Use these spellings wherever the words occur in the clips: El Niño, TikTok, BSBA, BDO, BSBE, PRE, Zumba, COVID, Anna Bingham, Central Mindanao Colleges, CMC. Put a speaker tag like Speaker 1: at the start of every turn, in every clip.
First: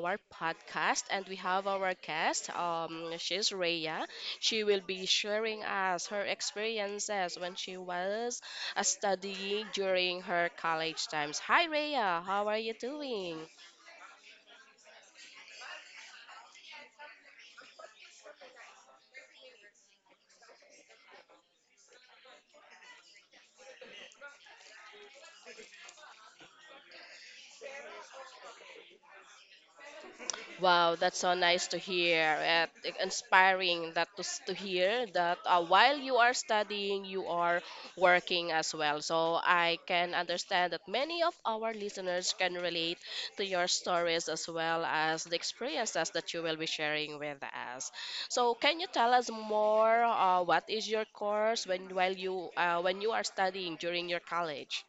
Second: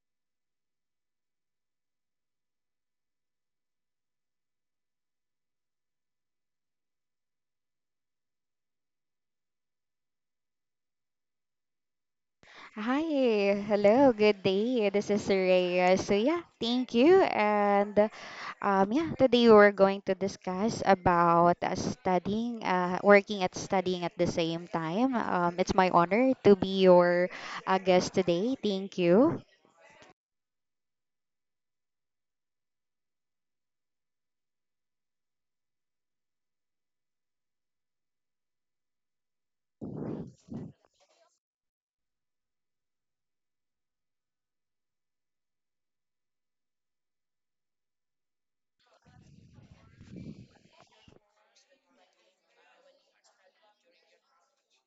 Speaker 1: our podcast, and we have our guest. She's Rhea. She will be sharing us her experiences when she was a studying during her college times. Hi, Rhea. How are you
Speaker 2: Hi,
Speaker 1: doing?
Speaker 2: hello, good day. This is Rhea. So yeah, thank you. And yeah, today we're going to discuss about studying, working at studying at the same time. It's my honor to be your guest today. Thank you.
Speaker 1: Wow, that's so nice to hear. And inspiring to hear that while you are studying, you are working as well. So I can understand that many of our listeners can relate to your stories as well as the experiences that you will be sharing with us. So can you tell us more? What is your course when you are studying during your college?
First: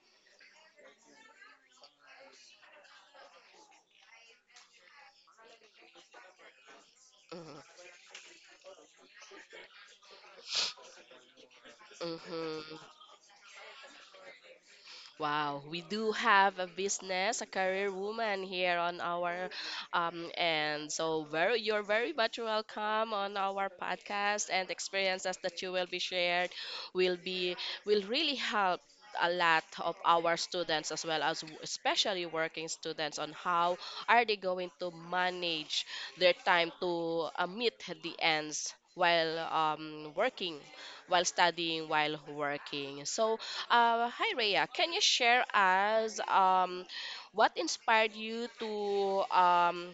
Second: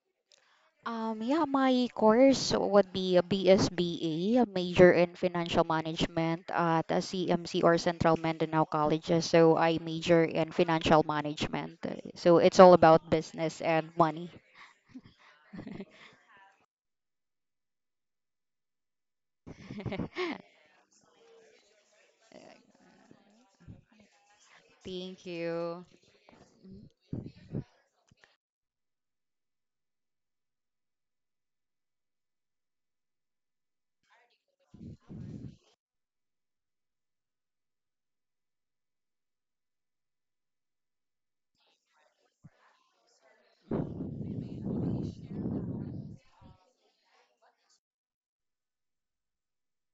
Speaker 2: Yeah, my course would be a BSBA, a major in financial management at a CMC or Central Mindanao Colleges. So I major in financial management. So it's all
Speaker 1: Mm-hmm.
Speaker 2: about business and money.
Speaker 1: Wow, we do have a business, a career woman here on our and so very you're very much welcome on our podcast and
Speaker 2: Thank
Speaker 1: experiences that you
Speaker 2: you.
Speaker 1: will be shared will be will really help a lot of our students as well as especially working students on how are they going to manage their time to meet the ends while working while studying while working. So hi Rhea, can you share us what inspired you to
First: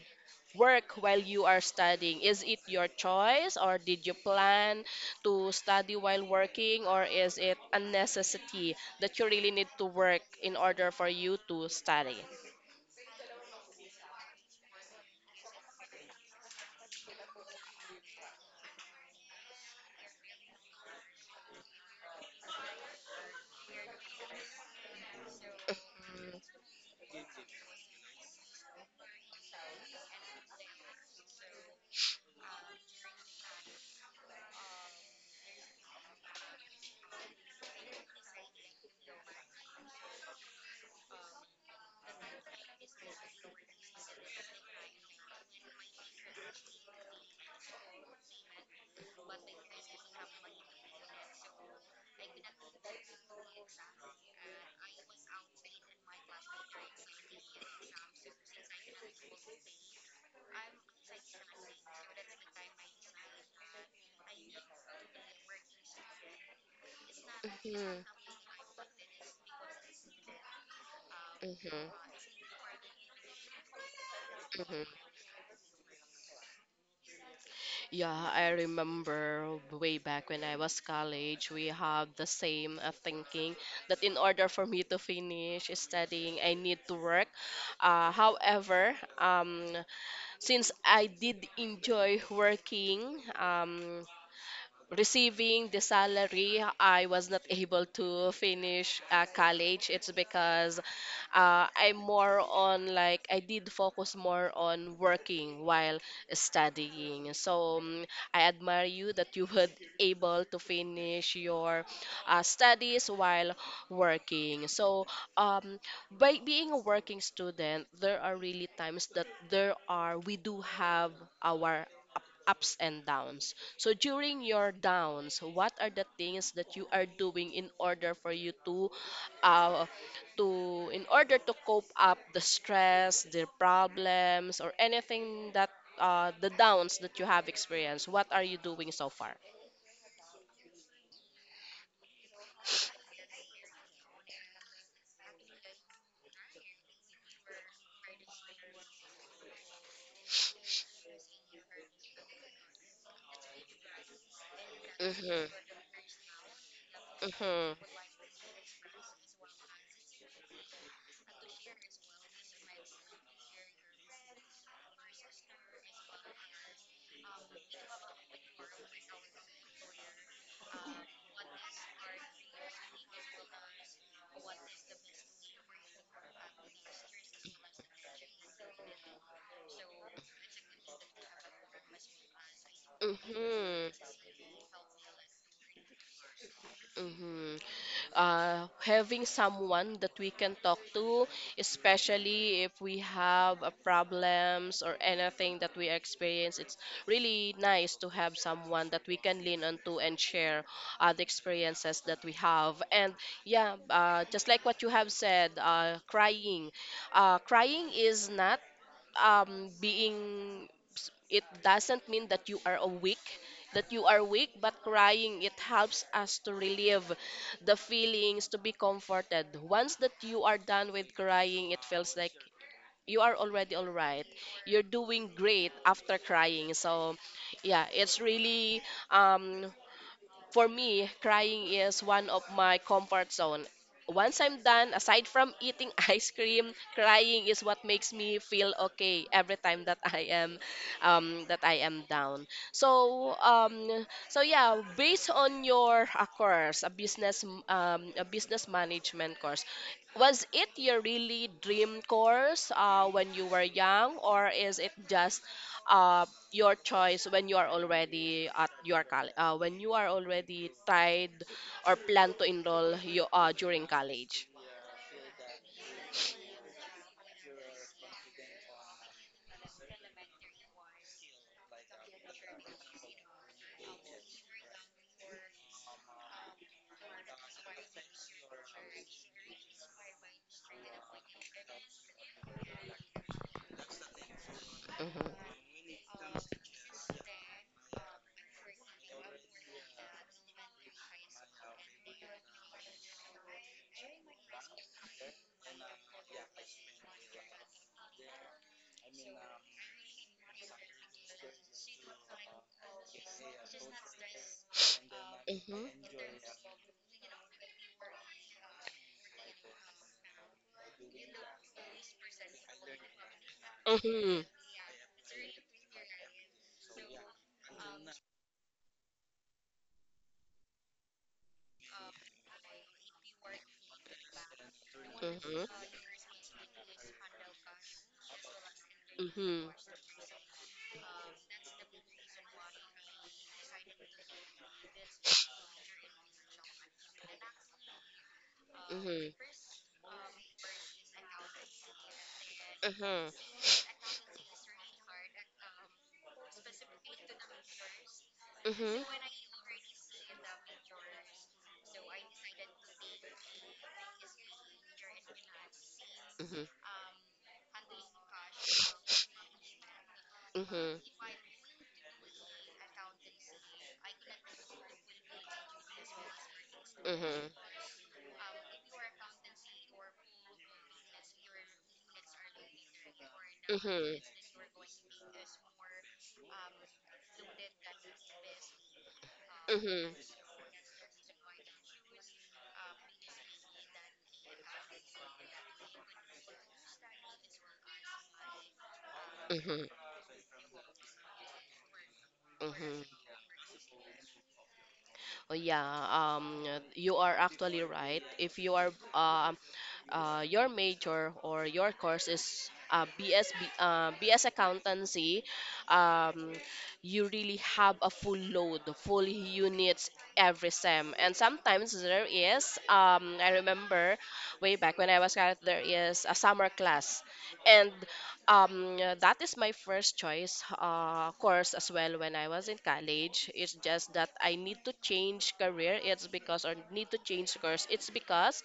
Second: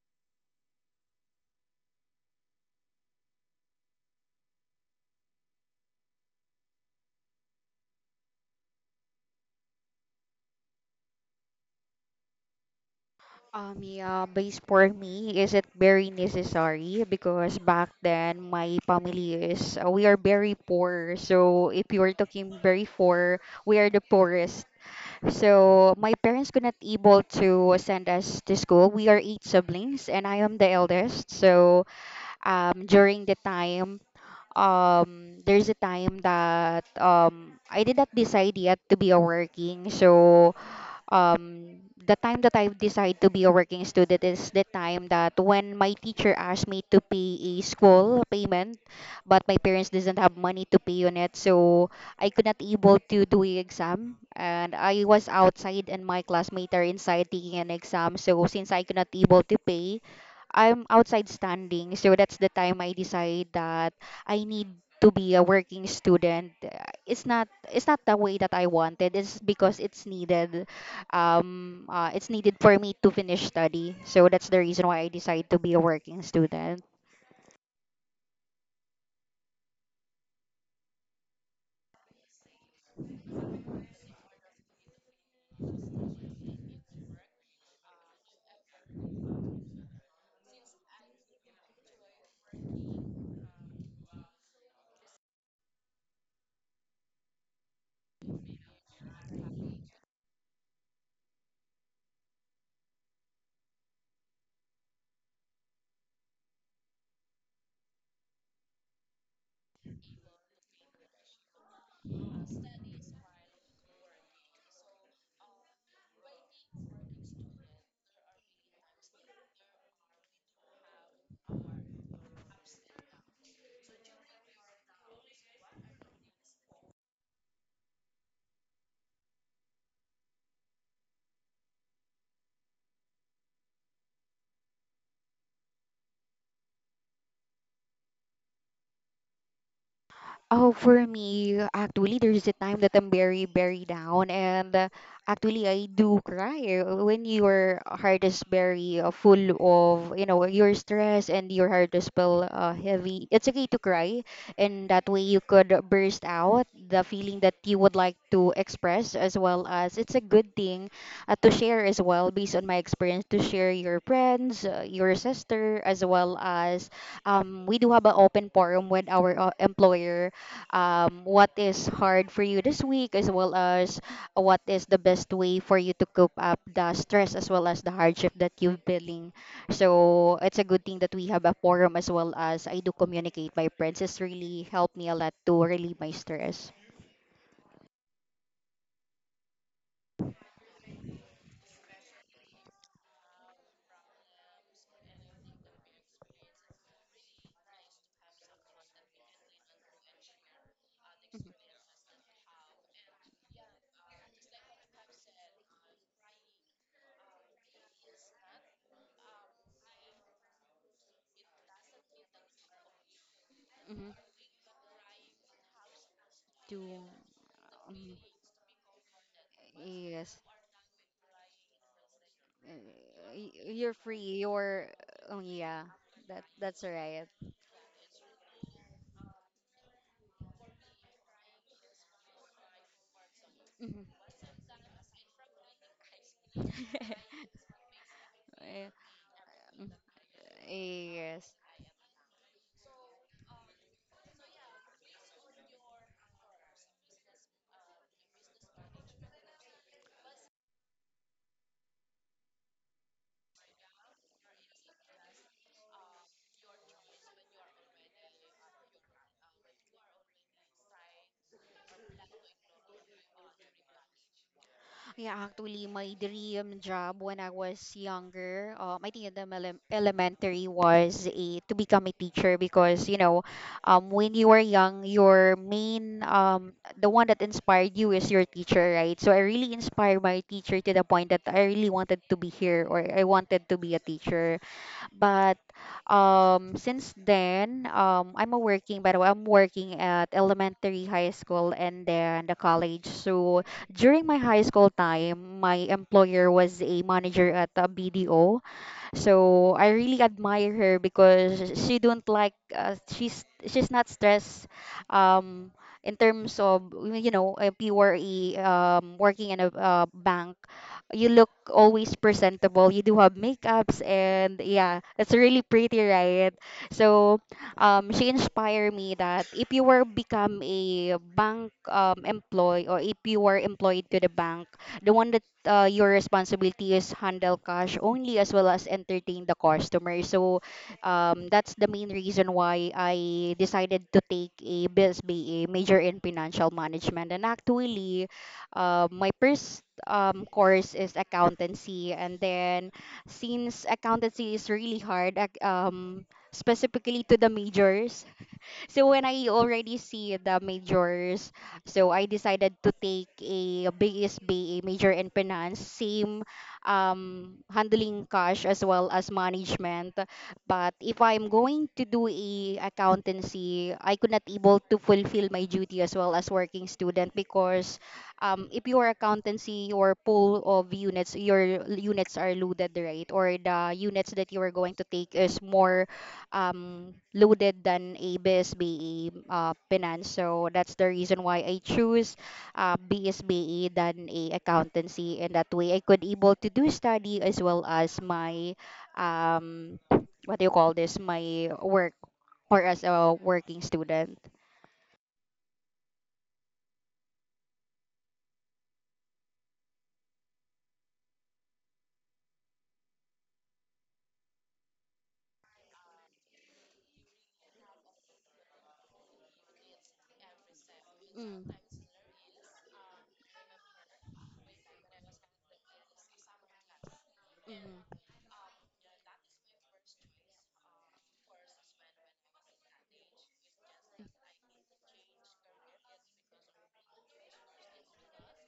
Speaker 1: work while you are studying? Is it your choice or did you plan to study while working, or is it a necessity that you really need to work in order for you to study?
Speaker 2: Yeah, base for me, is it very necessary? Because back then, my family is, we are very poor. So if you are talking very poor, we are the poorest. So my parents could not able to send us to school. We are eight siblings, and I am the eldest. During the time, there's a time that I did not decide yet to be a working. So um, the time that I decide to be a working student is the time that when my teacher asked me to pay a school payment, but my parents doesn't have money to pay on it, so I could not able to do a exam, and I was outside and my classmate are inside taking an exam. So since I could not able to pay, I'm outside standing. So that's the time I decide that I need to be a working student. It's not the way
Speaker 1: Mm-hmm.
Speaker 2: that I wanted. It's because
Speaker 1: Mm-hmm.
Speaker 2: it's needed for me to finish study. So that's the reason why I decided to be a working student.
Speaker 1: Yeah, I remember way back when I was college, we have the same thinking that in order for me to finish studying, I need to work. However, um, since I did enjoy working, receiving the salary, I was not able to finish college. It's because I'm more on like I did focus more on working while studying. So I admire you that you were able to finish your studies while working. So, um, by being a working student, there are really times that there are we do have our ups and downs. So during your downs, what are the things that you are doing in order for you to uh, in order to cope up the stress, the problems, or anything that the downs that you have experienced, what are you doing so far?
Speaker 2: Oh, for me, actually, there's a time that I'm very, very down, and actually, I do cry when your heart is very full of, you know, your stress and your heart is feel heavy. It's okay to cry, and that way you
Speaker 1: Mm-hmm.
Speaker 2: could burst out the feeling that you
Speaker 1: Mm-hmm.
Speaker 2: would like to express, as well as it's a good thing to share as well. Based on my experience, to share your friends, your sister, as well as we do have an open forum with our employer, what is hard for you this week, as well as what is the best way for you to cope up the stress as well as the hardship that you've feeling. So it's a good thing that we have a forum as well as I do communicate my
Speaker 1: Mm-hmm.
Speaker 2: friends. It's really helped me a lot to relieve my stress.
Speaker 1: Mm-hmm. Having someone that we can talk to, especially if we have a problems or anything that we experience, it's really nice to have someone that we can lean on to and share the experiences that we have. And yeah, just like what you have said, crying. Crying is not um, being it doesn't mean that you are
Speaker 2: Mm-hmm.
Speaker 1: weak, but crying, it helps us to
Speaker 2: To
Speaker 1: relieve the
Speaker 2: um,
Speaker 1: feelings, to be comforted. Once that
Speaker 2: yes,
Speaker 1: you are done with crying, it feels like you
Speaker 2: uh,
Speaker 1: are already all
Speaker 2: you're free.
Speaker 1: right, you're
Speaker 2: You're
Speaker 1: doing
Speaker 2: oh
Speaker 1: great
Speaker 2: yeah,
Speaker 1: after
Speaker 2: that
Speaker 1: crying.
Speaker 2: that's
Speaker 1: So
Speaker 2: right.
Speaker 1: yeah, it's really um for me, crying is one of my comfort zone.
Speaker 2: Mhm.
Speaker 1: Once I'm done, aside from eating ice cream, crying is what makes me feel
Speaker 2: Eh,
Speaker 1: okay every time
Speaker 2: mm,
Speaker 1: that
Speaker 2: Yes.
Speaker 1: I am down. So so yeah, based on your course, a business management course, was it your really dream course when you were young, or is it just uh, your choice when you are already at your college, when you are already tied or plan to enroll you, during college.
Speaker 2: Yeah, actually, my dream job when I was younger, I think in the elementary was a, to become a teacher because, you know, when you are young, your main, the one that inspired you is your teacher, right? So I really inspired my teacher to the point that I really wanted to be here or I wanted to be a teacher.
Speaker 1: Mhm.
Speaker 2: But since then, I'm a working, by the way, I'm working at elementary, high school, and then the college. So during my high school time, my employer was a manager at a BDO. So I really admire her because she don't like she's not stressed um
Speaker 1: Mhm.
Speaker 2: in terms of you know a PRE working in a bank. You look always presentable, you do have makeups
Speaker 1: Mhm.
Speaker 2: and yeah, it's really pretty, right? So she inspired me that if you were become a bank employee or if you were employed to the bank, the one
Speaker 1: Mhm.
Speaker 2: your responsibility is handle cash only as well as
Speaker 1: Mhm.
Speaker 2: entertain the
Speaker 1: Mhm.
Speaker 2: customer. So that's the main reason why I decided to take a BSBA major in financial management. And actually, my
Speaker 1: Mhm.
Speaker 2: first course is accountancy, and then
Speaker 1: Mhm.
Speaker 2: since accountancy is really hard, specifically to the majors.
Speaker 1: Mhm.
Speaker 2: So
Speaker 1: Mhm.
Speaker 2: when I already see the majors, so I decided to take a BSBA major in finance, same handling cash as well as management. But if I'm going to do a accountancy, I could not able to fulfill my duty as well as working student because if your accountancy, your pool of units, your units are loaded, right? Or
Speaker 1: Mhm.
Speaker 2: the
Speaker 1: Mhm.
Speaker 2: units that you are going to take is more loaded than ABSBE, BSBE
Speaker 1: Mhm.
Speaker 2: Pinan. So that's the reason why I choose BSBE than a accountancy. And that way I could able to do study as well as my,
Speaker 1: Mhm.
Speaker 2: um, what do you call this, my work or as
Speaker 1: Mhm.
Speaker 2: a working student.
Speaker 1: Oh yeah, you are actually right. If you are your major or your course is BS accountancy, um, you really have a full load, full units every sem. And
Speaker 2: Mm,
Speaker 1: sometimes there is, I remember way back when I was grad, there is a summer class, and
Speaker 2: mhm,
Speaker 1: that is my first choice course as well when I was in college. It's just that I need to change career. It's because, or need to change course. It's because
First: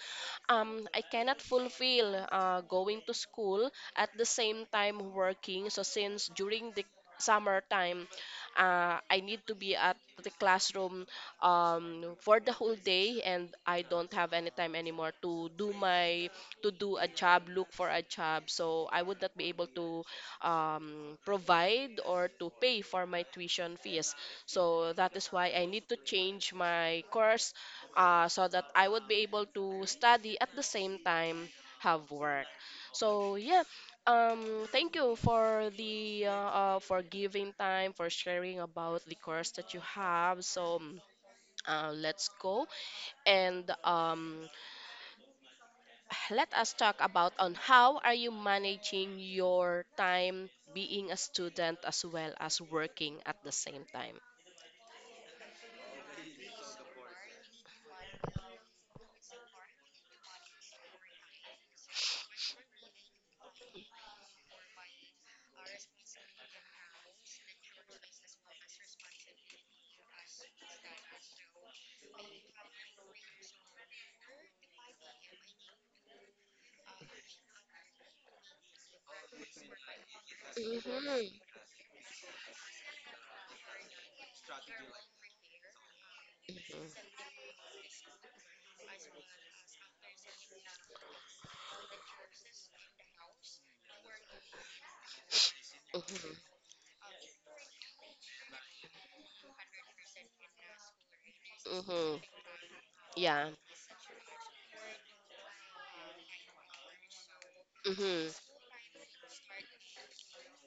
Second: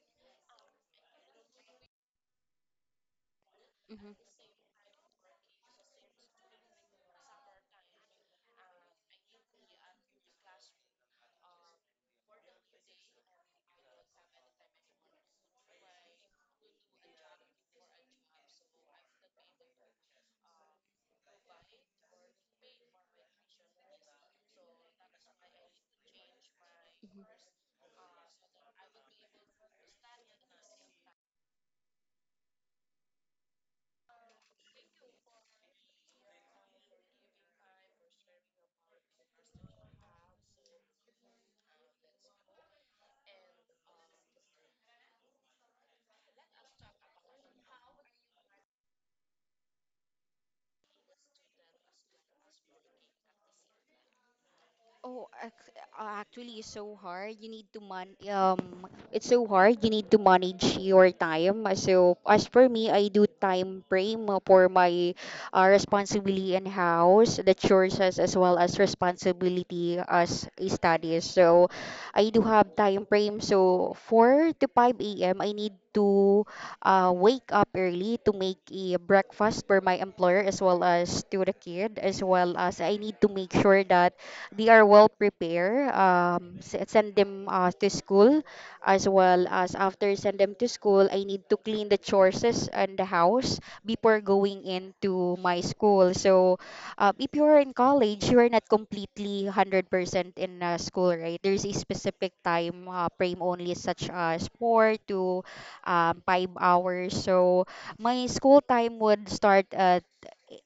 Speaker 1: I cannot fulfill going to school at
Speaker 2: mhm.
Speaker 1: the same time working. So since during the summer time, I need to be at the classroom for the whole day, and I don't have any time anymore to do my to do a job, look for a job. So I would not be able to provide or to pay for my tuition fees. So that is why I need to change my course, so that I would be able to study at the same time have work. So yeah, thank you for the for giving time for sharing about the course that you have. Let's go and let us talk about on how are you managing your time being a student as well as working at the same time.
Speaker 2: Oh, actually, it's so hard. You need to man. It's so hard. You need to manage your time. So, as for me, I do time frame for my responsibility in house, the chores as well as responsibility as a studies. So, I do have time frame. So, four to five a.m. I need to wake up early to make a breakfast for my employer as well as
Speaker 1: Mhm.
Speaker 2: to the kid as well as I need to make sure that they are well prepared. Send
Speaker 1: Mhm.
Speaker 2: them to school, as well as after send them to school, I need to clean the chores and the house before going into my school.
Speaker 1: Mhm.
Speaker 2: So if you're in college, you're not completely 100% in school, right? There's a
Speaker 1: Mhm.
Speaker 2: specific time frame
Speaker 1: Yeah.
Speaker 2: only, such as four to 5 hours. So my
Speaker 1: Mhm.
Speaker 2: school time would start at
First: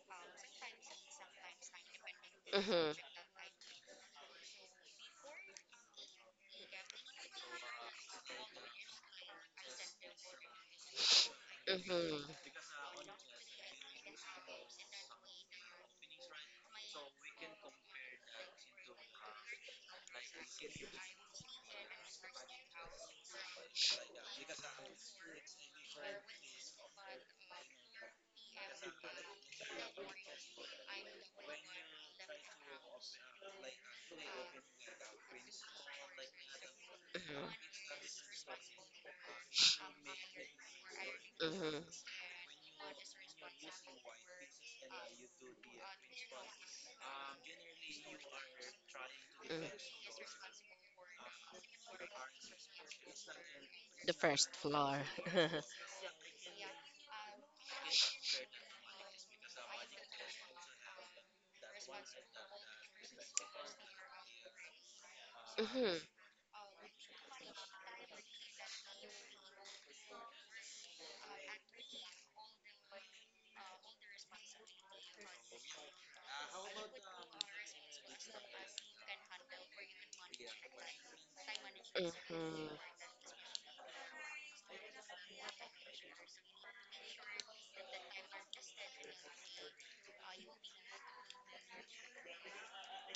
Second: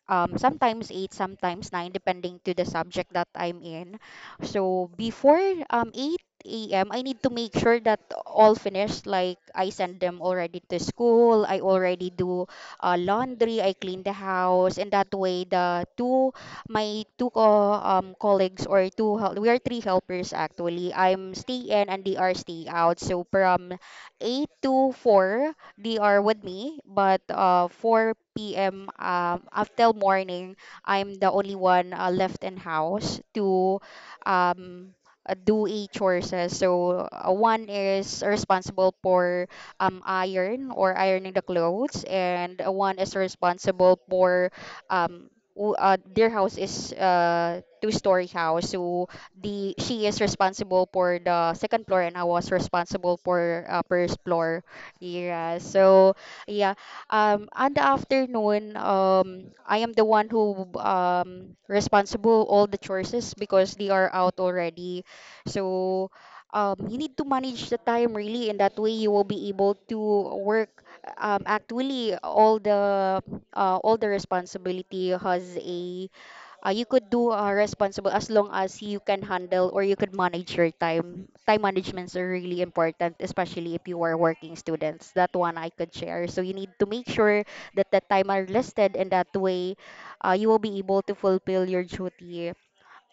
Speaker 2: sometimes eight, sometimes nine, depending to the
Speaker 1: Mhm.
Speaker 2: subject that I'm in. So before 8 a.m., I need to make sure that all finished. Like I send them already to school. I already
Speaker 1: Mhm.
Speaker 2: do laundry. I clean the house, and that way the two my two colleagues or we are three helpers actually. I'm stay in and they are stay out. So from 8 to 4 they are with me, but 4 p.m. Until morning, I'm the only one left in house to um, do a chores. So
Speaker 1: Mhm.
Speaker 2: one is responsible for iron or ironing the
Speaker 1: Mhm.
Speaker 2: clothes, and one is responsible for um, their house is two-story house, so
Speaker 1: Mhm.
Speaker 2: the she is responsible for the second floor and I was responsible for
Speaker 1: The
Speaker 2: first
Speaker 1: first
Speaker 2: floor.
Speaker 1: floor.
Speaker 2: Yeah. So yeah. On the afternoon, I am the one who responsible all the choices because they are out already.
Speaker 1: Mhm.
Speaker 2: So you need to manage the time really, and that way you will be able to work. Actually All the all the responsibility has a you could do responsible as long as you can handle or you could manage your time. Time managements are really
Speaker 1: Mhm.
Speaker 2: important, especially if you are working students. That one I could share. So you need to make sure that the time are listed, and that way, you will be able to fulfill your duty.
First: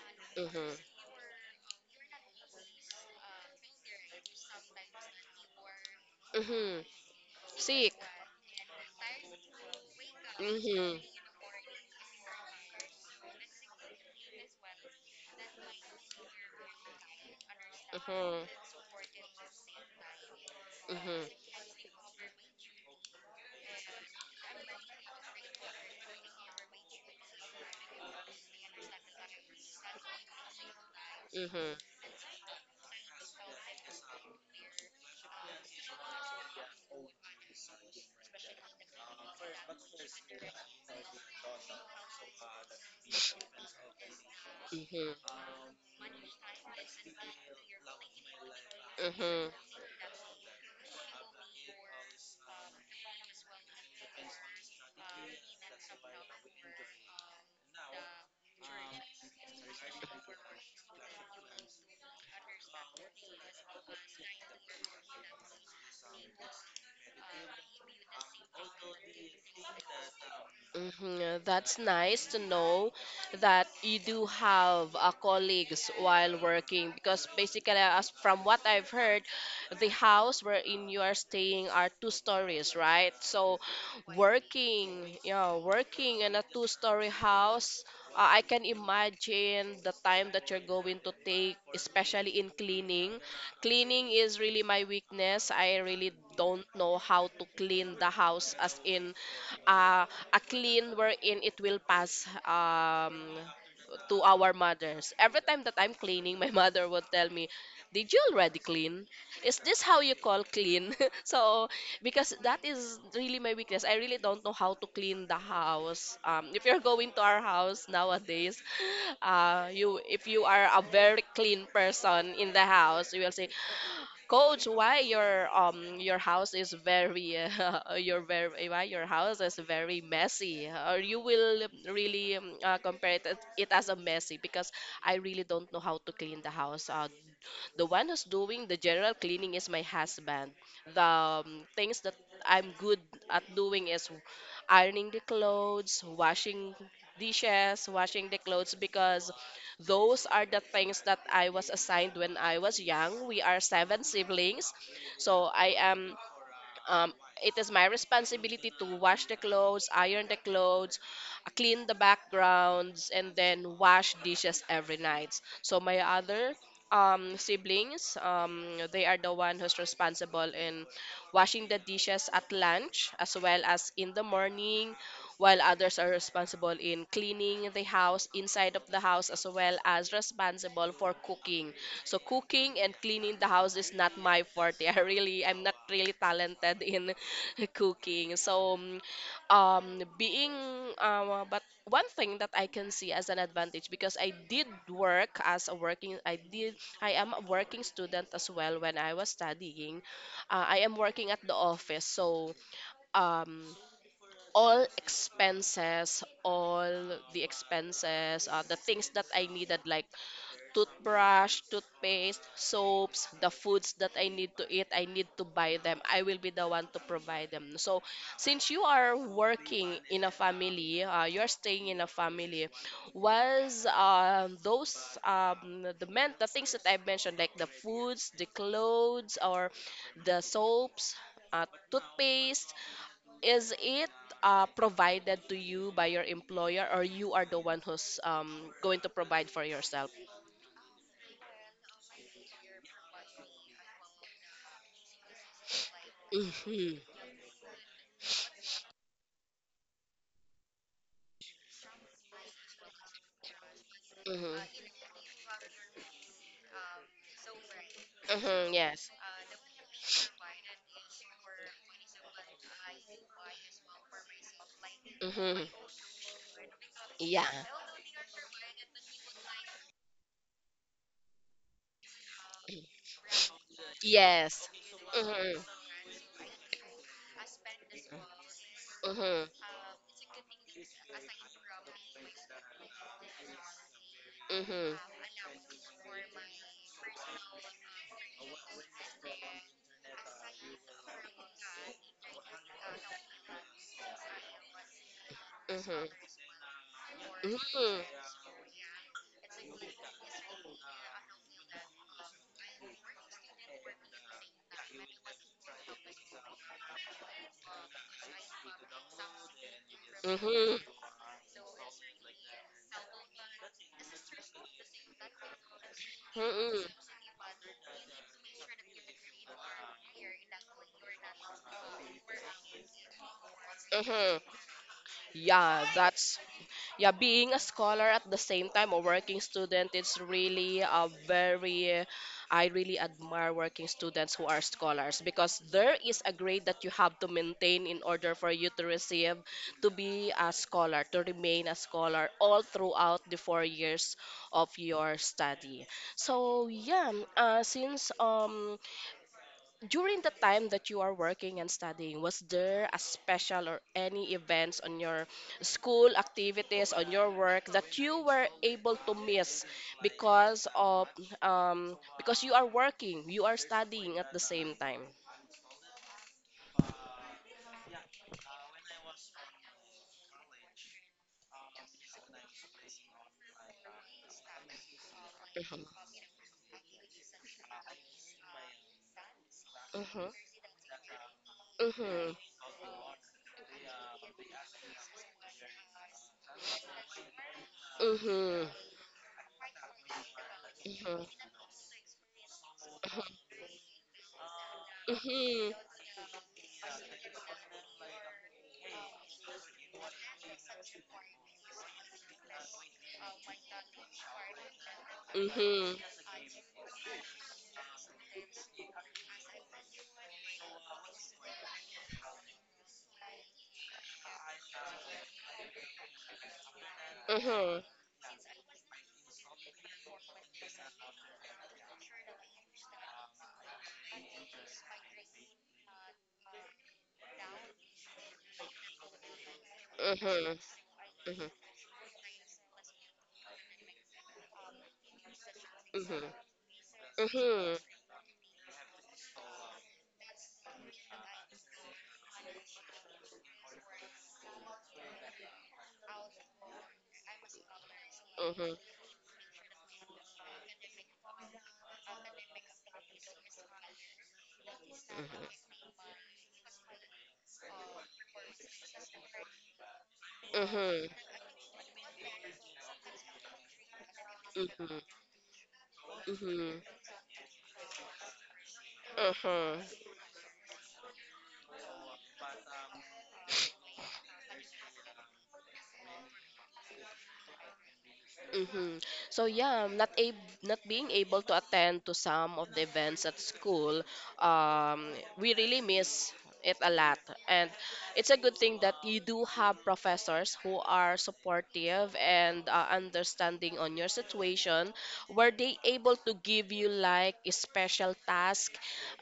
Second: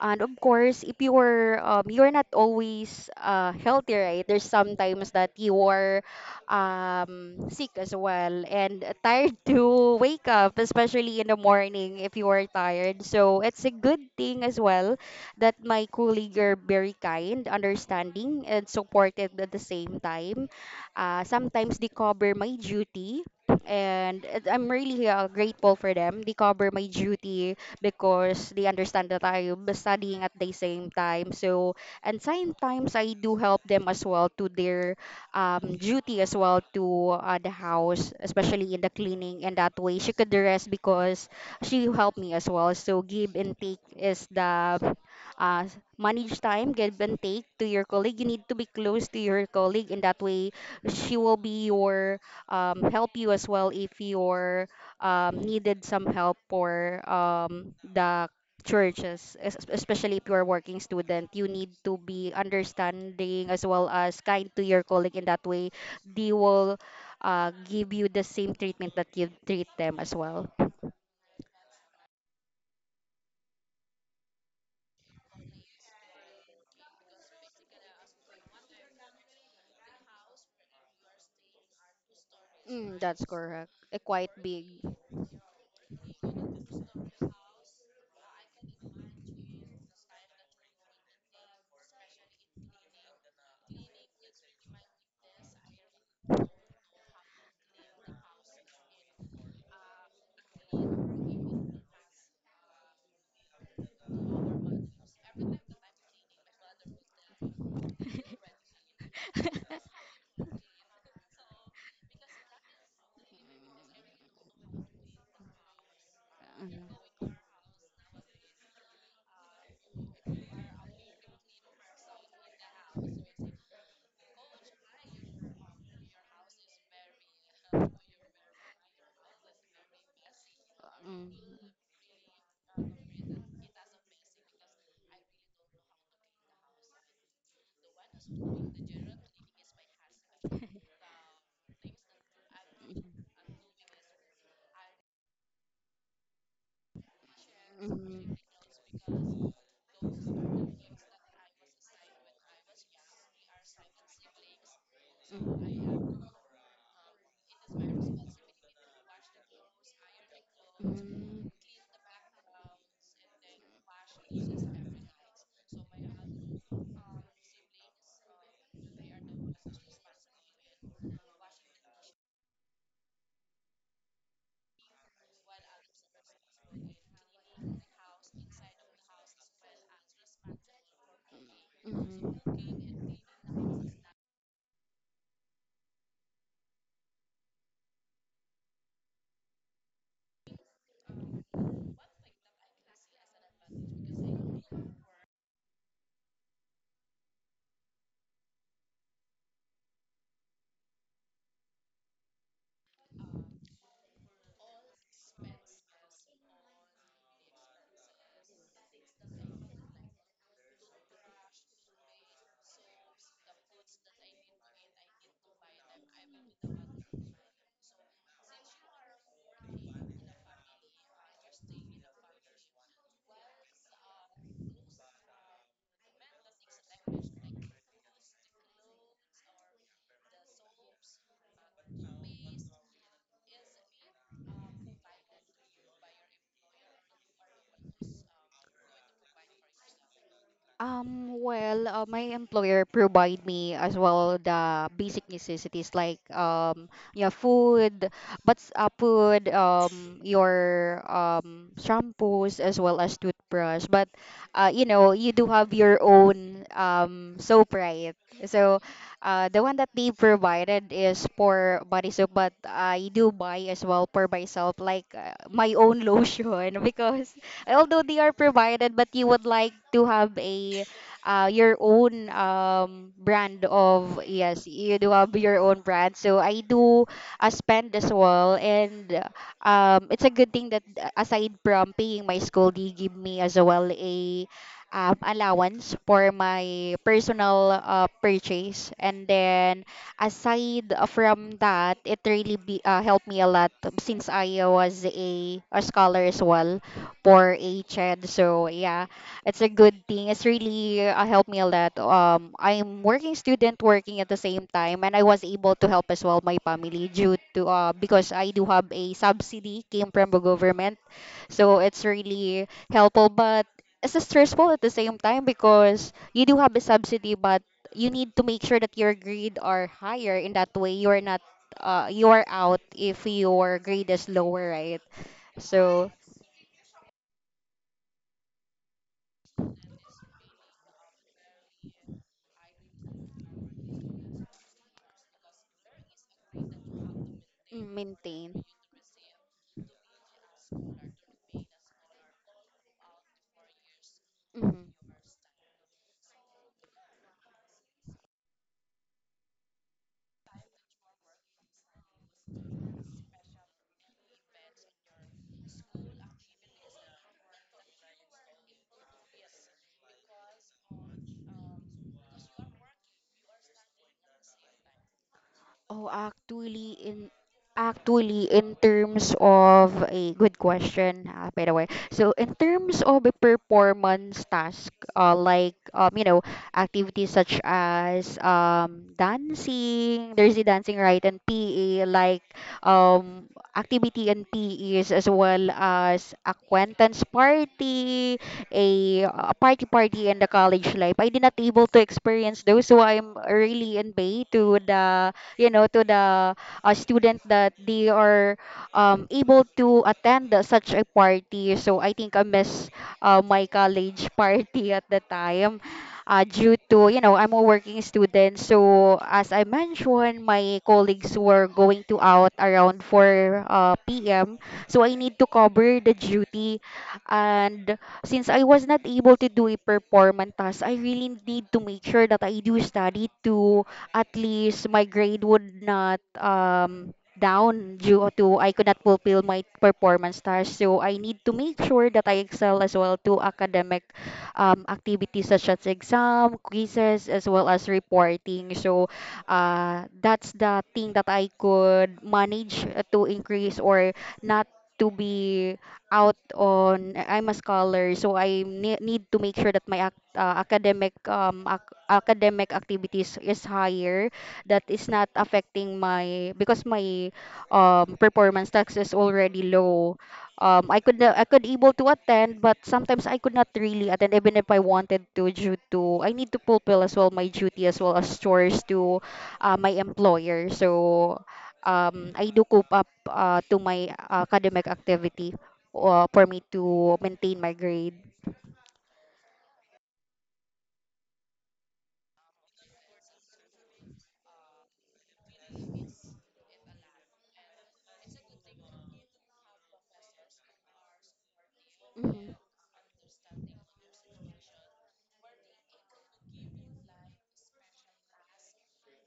Speaker 2: And of
Speaker 1: Mhm.
Speaker 2: course, if you're you're not always healthy, right? There's sometimes that you are
Speaker 1: Mhm.
Speaker 2: sick as
Speaker 1: Sick.
Speaker 2: well and tired to wake up,
Speaker 1: Mhm.
Speaker 2: especially in the morning if you are tired. So it's a good thing as well that my colleague are very kind,
Speaker 1: Mhm.
Speaker 2: understanding, and supportive at the same time.
Speaker 1: Mhm.
Speaker 2: Sometimes they cover my duty, and I'm really grateful for them. They cover my duty because they understand that I'm studying at the same time. So,
Speaker 1: Mhm.
Speaker 2: and sometimes I do help them as well to their duty as well to the house, especially in the cleaning. And that way, she could rest because she helped me as well. So, give and take is the
Speaker 1: Mhm.
Speaker 2: uh, manage time, give and take to your colleague. You need to be close to your
Speaker 1: Mhm.
Speaker 2: colleague, and that way, she will be your help you as well if your needed some help for the churches, especially if you are working student. You need to be understanding as well as kind to your colleague. In that way, they will give you the same treatment that you treat them as well.
Speaker 1: Mhm, that's nice to know that you do have colleagues while working, because basically, as from what I've heard, the house wherein you are staying are two stories,
Speaker 2: Mm,
Speaker 1: right?
Speaker 2: that's
Speaker 1: So,
Speaker 2: correct. A quite big.
Speaker 1: working, yeah, working in a two-story house, I can imagine the time that you're going to take, especially in cleaning. Cleaning is really my weakness. I really don't know how to clean the house, as in uh, a clean wherein it will pass to our mothers. Every time that I'm cleaning, my mother would tell me, "Did you already clean? Is this how you call clean?" So because that is really my weakness. I really don't know how to clean the house. If you're
Speaker 2: Mm,
Speaker 1: going to our house nowadays, you if you are a very clean person in the house, you will say, "Coach, why your house is very your very why your house is very messy?" Or you will
Speaker 2: mm,
Speaker 1: really compare it as a messy, because I really don't know how to clean the house. The one who's doing the general cleaning is my husband. The things that I'm good at doing is ironing the clothes, washing dishes, washing
Speaker 2: mm,
Speaker 1: the clothes, because those are the things that I was assigned when I was young. We are seven siblings, so
Speaker 2: mm,
Speaker 1: I
Speaker 2: mm,
Speaker 1: am. Um, it is my responsibility to wash the clothes, iron the clothes,
Speaker 2: mm,
Speaker 1: clean the backgrounds, and then wash dishes every night. So my other siblings, they are the one who's responsible in washing the dishes at lunch as well as in the morning, while others are responsible in cleaning the house, inside of the house, as well as responsible for cooking. So
Speaker 2: mm.
Speaker 1: cooking and cleaning the house is not my forte. I really, I'm not really talented in cooking. So mm, being but one thing that I can see as an advantage, because I did work as a working I did I am a working student as well when I was studying, I am working at the office. So um all the expenses, the things that I needed, like toothbrush, toothpaste, soaps, the foods that I need to eat, I need to buy them. I will be the one to provide them. So, since you are working in a family, you're staying in a family, was those the things that I mentioned, like the foods, the clothes, or the soaps, uh, toothpaste, is it provided to you by your employer, or you are the one who's going to provide for yourself?
Speaker 2: Well, my employer provide me as well the basic necessities like
Speaker 1: Mhm.
Speaker 2: yeah, food, but food, your shampoos as well as toothbrush. But
Speaker 1: Mhm.
Speaker 2: you know you do have your own soap, right?
Speaker 1: Mhm.
Speaker 2: So
Speaker 1: Yes.
Speaker 2: the one that they provided is for body soap, but I do buy as well for myself, like
Speaker 1: Mhm.
Speaker 2: my own lotion because
Speaker 1: Yeah.
Speaker 2: although they are provided, but you would like to have a your own brand of yes,
Speaker 1: Yes.
Speaker 2: you do have your
Speaker 1: Mhm.
Speaker 2: own brand. So I do spend as well. And
Speaker 1: Mhm.
Speaker 2: it's a good thing that aside from paying my school, they give me as well a
Speaker 1: Mhm.
Speaker 2: allowance for my personal purchase. And then aside from that, it really be, helped me a lot since I was a
Speaker 1: Mhm.
Speaker 2: scholar as well for a
Speaker 1: Mhm.
Speaker 2: child. So yeah, it's a good thing. It's really helped me a lot. I'm working student working at the same time, and I was able to help as well my family due to because I do have a subsidy came from the
Speaker 1: Mhm.
Speaker 2: government, so it's really helpful. But it's stressful at the same time because you do have a
Speaker 1: Mhm.
Speaker 2: subsidy, but you need to make sure that your grade are higher. In that way, you are not you are out if your grade is
Speaker 1: Mhm.
Speaker 2: lower, right?
Speaker 1: Yeah,
Speaker 2: So
Speaker 1: that's yeah, being a scholar at the same time a working student, it's really a very I really admire working students who are scholars, because there is a grade that you have to
Speaker 2: mm,
Speaker 1: maintain in order
Speaker 2: maintain.
Speaker 1: for you to receive, to be a scholar, to remain a scholar all throughout the four years of
Speaker 2: Hmm.
Speaker 1: your study. So yeah, since during the time that you are working and studying, was there a special or any events on your school activities, on your work that you were able to miss because of because you are working, you are studying at the same time?
Speaker 2: Oh, actually, in terms of a good question, by the way. So, in terms of a performance task, like
Speaker 1: Mhm.
Speaker 2: activities such as
Speaker 1: Mhm.
Speaker 2: dancing. There's the dancing, right, and PE,
Speaker 1: Mhm.
Speaker 2: like um, activity and PEs as well as acquaintance party, a party in the college life.
Speaker 1: Mhm.
Speaker 2: I did not able to experience those, so I'm really in bay to the you
Speaker 1: Mhm.
Speaker 2: know to the student that they are able to attend such a party. So I think I miss my college party at the time
Speaker 1: Mhm.
Speaker 2: due to I'm a working student, so as I mentioned my colleagues were going to out around 4 p.m. So I need to cover the duty.
Speaker 1: Mhm.
Speaker 2: And since I was not able to do a performance task, I really need to make sure that I do study to at least my grade would not down due to I could not fulfill my performance
Speaker 1: Mhm.
Speaker 2: tasks. So I
Speaker 1: Mhm.
Speaker 2: need to
Speaker 1: Mhm.
Speaker 2: make sure that I excel as well to academic activities such as
Speaker 1: Mhm.
Speaker 2: exam, quizzes, as well
Speaker 1: Mhm.
Speaker 2: as reporting. So that's the thing that I could manage to increase or not to be out on I'm a scholar, so I
Speaker 1: Mhm.
Speaker 2: need to make sure that my academic academic activities is higher, that is not affecting my because my performance tax is already low.
Speaker 1: Mhm.
Speaker 2: I could able to attend, but sometimes I could not really attend even if
Speaker 1: Mhm.
Speaker 2: I
Speaker 1: Mhm.
Speaker 2: wanted to due to I need to
Speaker 1: Mhm.
Speaker 2: fulfill as well my duty as well as chores to
Speaker 1: Mm-hmm.
Speaker 2: my employer. So I do cope up to my academic activity for me to maintain my grade.
Speaker 1: Mm-hmm. So yeah, I'm not being able to attend to some of the events at school, um, we really miss it a lot, and it's a good thing that you do have professors who are supportive
Speaker 2: Mhm.
Speaker 1: and understanding on your situation. Were they able to give you like a special task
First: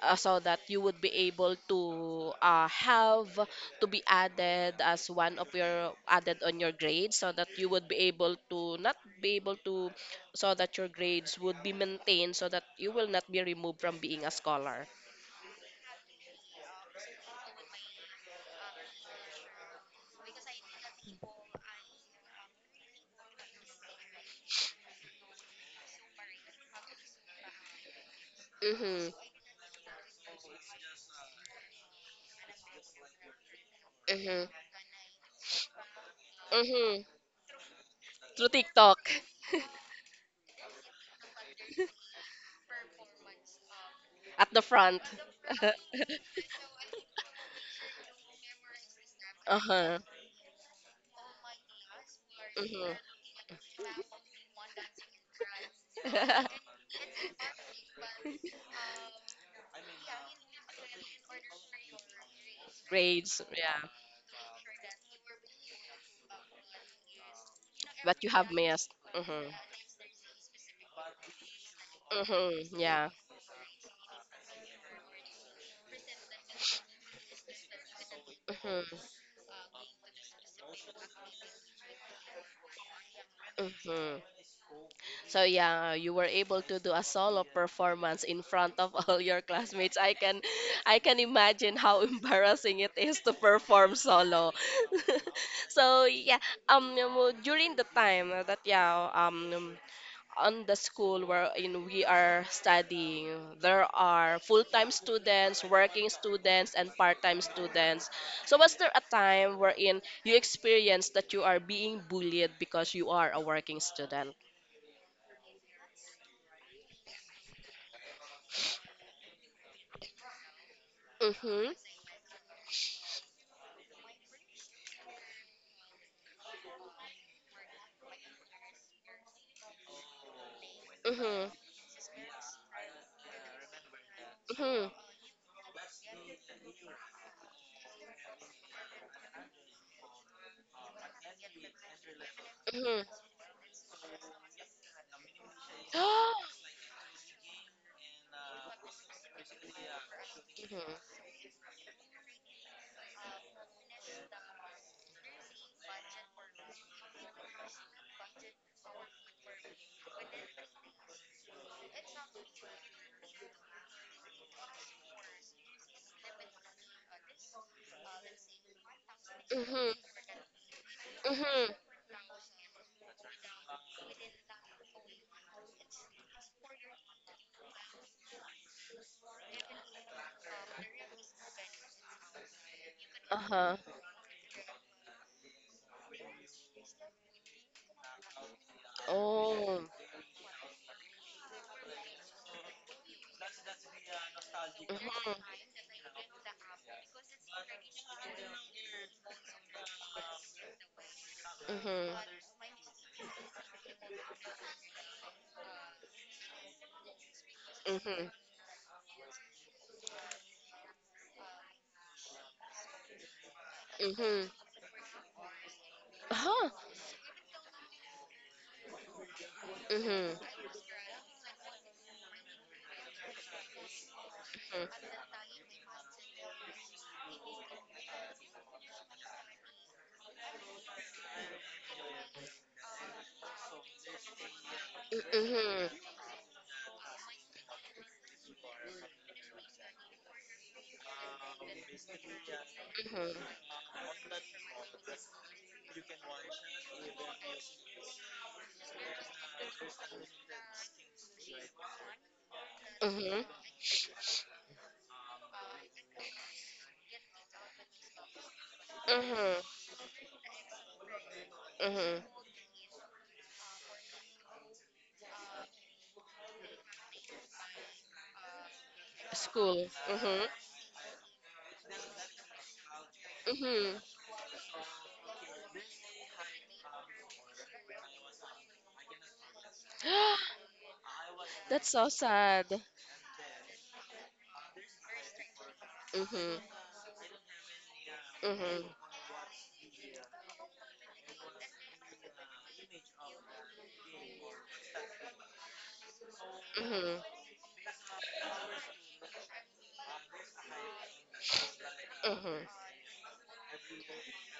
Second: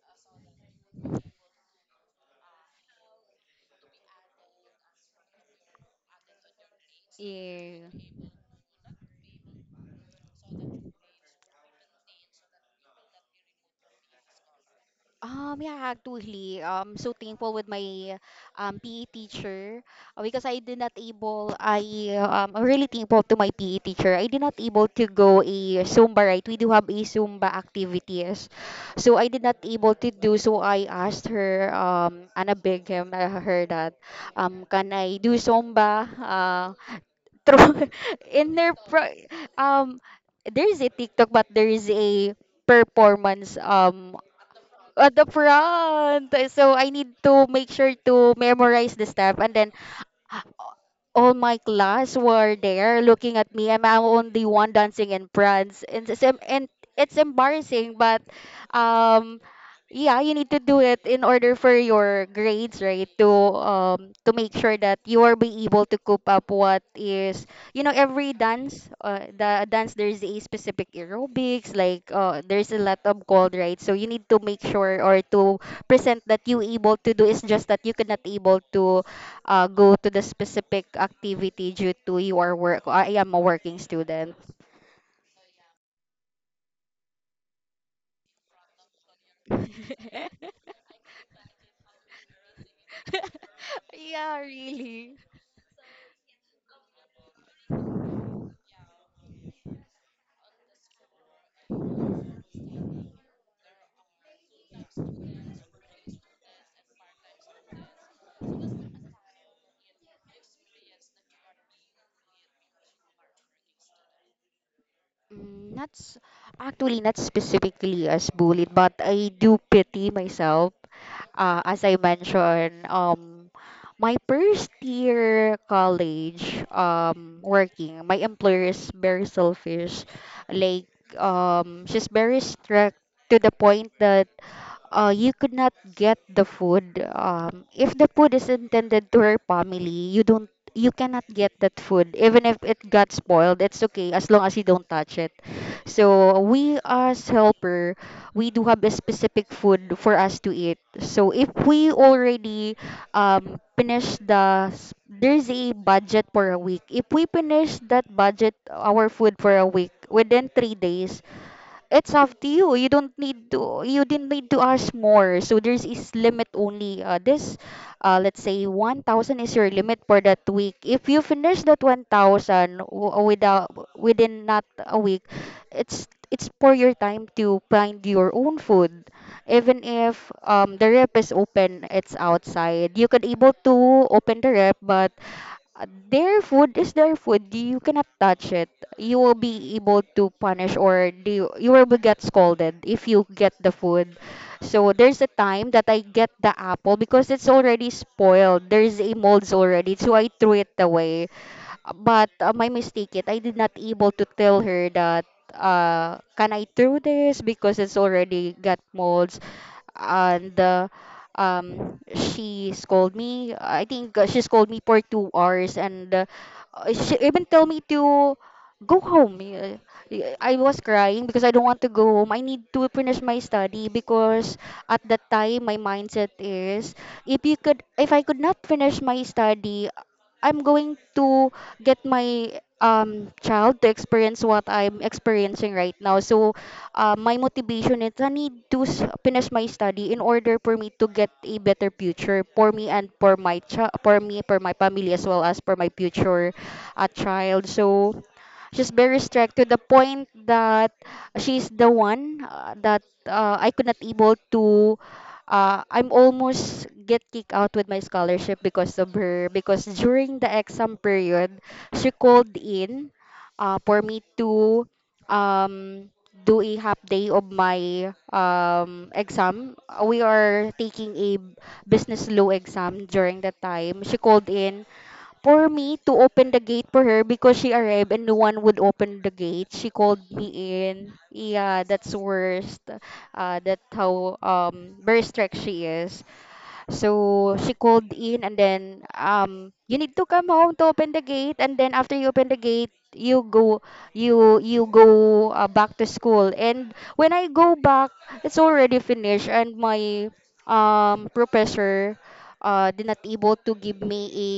Speaker 1: so that you would be able to have to be added as one of your added on your grades so that you would
Speaker 2: Yeah.
Speaker 1: be able to not be able to so that your grades would be maintained so that you will not be removed from being a scholar?
Speaker 2: Yeah, actually, so thankful with my PE teacher because I did not able, I'm really thankful to my PE teacher. I did not able to go a Zumba, right? We do have a Zumba activities.
Speaker 1: Mhm.
Speaker 2: So I did not able to do, so I asked her, Anna Bingham, her that,
Speaker 1: Mhm.
Speaker 2: can I do Zumba?
Speaker 1: Mhm.
Speaker 2: Through,
Speaker 1: Through
Speaker 2: in their,
Speaker 1: TikTok.
Speaker 2: um, there is a TikTok, but there is a performance
Speaker 1: At the front.
Speaker 2: at the front. So I need to make sure to memorize the step, and then
Speaker 1: Uh-huh.
Speaker 2: all my class were
Speaker 1: Mhm.
Speaker 2: there looking at me. I'm only one dancing in France. And it's embarrassing, but um, yeah, you need to do it in order for your grades, right? To
Speaker 1: Grades, yeah.
Speaker 2: make sure that you are be able to cope up what is
Speaker 1: But you
Speaker 2: every
Speaker 1: have
Speaker 2: dance,
Speaker 1: missed. Mhm.
Speaker 2: the dance there's a specific aerobics, like there's
Speaker 1: Mhm.
Speaker 2: a lot
Speaker 1: Yeah.
Speaker 2: of cold, right. So you need to make sure or to present that you able to do. It's just that you cannot able
Speaker 1: Mhm.
Speaker 2: to go to the specific activity due to your work. I am a working
Speaker 1: Mhm.
Speaker 2: student.
Speaker 1: So yeah, you were able to do a solo performance in front of all your classmates. I can imagine how embarrassing it is to perform
Speaker 2: Yeah,
Speaker 1: solo.
Speaker 2: really.
Speaker 1: So yeah, during the time that yeah, on the school wherein we are studying, there are full-time students, working students, and part-time students. So was there a time wherein you experienced that you are being bullied because you are a working student?
Speaker 2: Mm, Not s- actually not specifically as bullied, but I do pity myself. Uh,
Speaker 1: Mm-hmm.
Speaker 2: as I mentioned, my first year college, working, my employer is very selfish. Like,
Speaker 1: Mm-hmm.
Speaker 2: she's very strict to the point that
Speaker 1: Mm-hmm.
Speaker 2: you could not get the food. If the food is intended to her family, you cannot get that food. Even if it
Speaker 1: Mm-hmm.
Speaker 2: got spoiled, it's okay as long as you don't touch it. So we as helper, we do have a specific food for us to eat. So if we already finish there's a budget for a week. If we finish that budget, our food for a week within 3 days, it's up to you. You don't need to. You didn't need to ask more. So there's is limit only. Let's say 1,000 is
Speaker 1: Mm-hmm.
Speaker 2: your
Speaker 1: Mm-hmm.
Speaker 2: limit for that week. If you finish
Speaker 1: Mm-hmm.
Speaker 2: that 1,000 without within not a week, it's for your time to find your own food. Even if the rep is open, it's outside. You could able
Speaker 1: Uh-huh.
Speaker 2: to open the rep, but their food is their food. You cannot touch it. You will be
Speaker 1: Oh.
Speaker 2: able to punish or do, you will be get scolded if you get the food. So there's a
Speaker 1: Mm-hmm.
Speaker 2: time that I get the apple because it's already spoiled. There's a molds already, so I threw it away. Uh,
Speaker 1: Mm-hmm.
Speaker 2: But uh, my mistake it, I did not able to tell her that can I throw this because it's
Speaker 1: Mm-hmm.
Speaker 2: already got molds, and she scolded me. I think
Speaker 1: Mm-hmm.
Speaker 2: she scolded me for 2 hours, and
Speaker 1: Uh-huh.
Speaker 2: she even told me to go home. I
Speaker 1: Mm-hmm.
Speaker 2: was crying because I don't want to go home. I need to finish my study because at that time my mindset is, if I could not finish my study, I'm going to get my child to experience what I'm experiencing
Speaker 1: Mm-hmm.
Speaker 2: right now. So my motivation is I need to finish my study in order for me to get a better future for me and
Speaker 1: Mm-hmm.
Speaker 2: for for me for my family as well as for my future child. So she's very strict to the point that she's the one that
Speaker 1: Mhm.
Speaker 2: I could not able to I'm almost get kicked out with my scholarship because of her,
Speaker 1: Mhm.
Speaker 2: because during the exam period she
Speaker 1: Mhm.
Speaker 2: called in for me to um, do a half day of my exam.
Speaker 1: School.
Speaker 2: We
Speaker 1: Mhm.
Speaker 2: are taking a business law exam during that
Speaker 1: Mhm.
Speaker 2: time. She called in for me to open the gate for her because she arrived and no one would open the gate. She called me in. Yeah,
Speaker 1: That's so
Speaker 2: that's
Speaker 1: sad.
Speaker 2: worst. That's how very strict she is.
Speaker 1: Mhm.
Speaker 2: So she called in, and
Speaker 1: Mhm.
Speaker 2: then you need to come home to open the gate, and then after you open the gate you go back to school, and
Speaker 1: Mhm.
Speaker 2: when I go back it's already finished. And my professor
Speaker 1: Mhm.
Speaker 2: did not able to give me a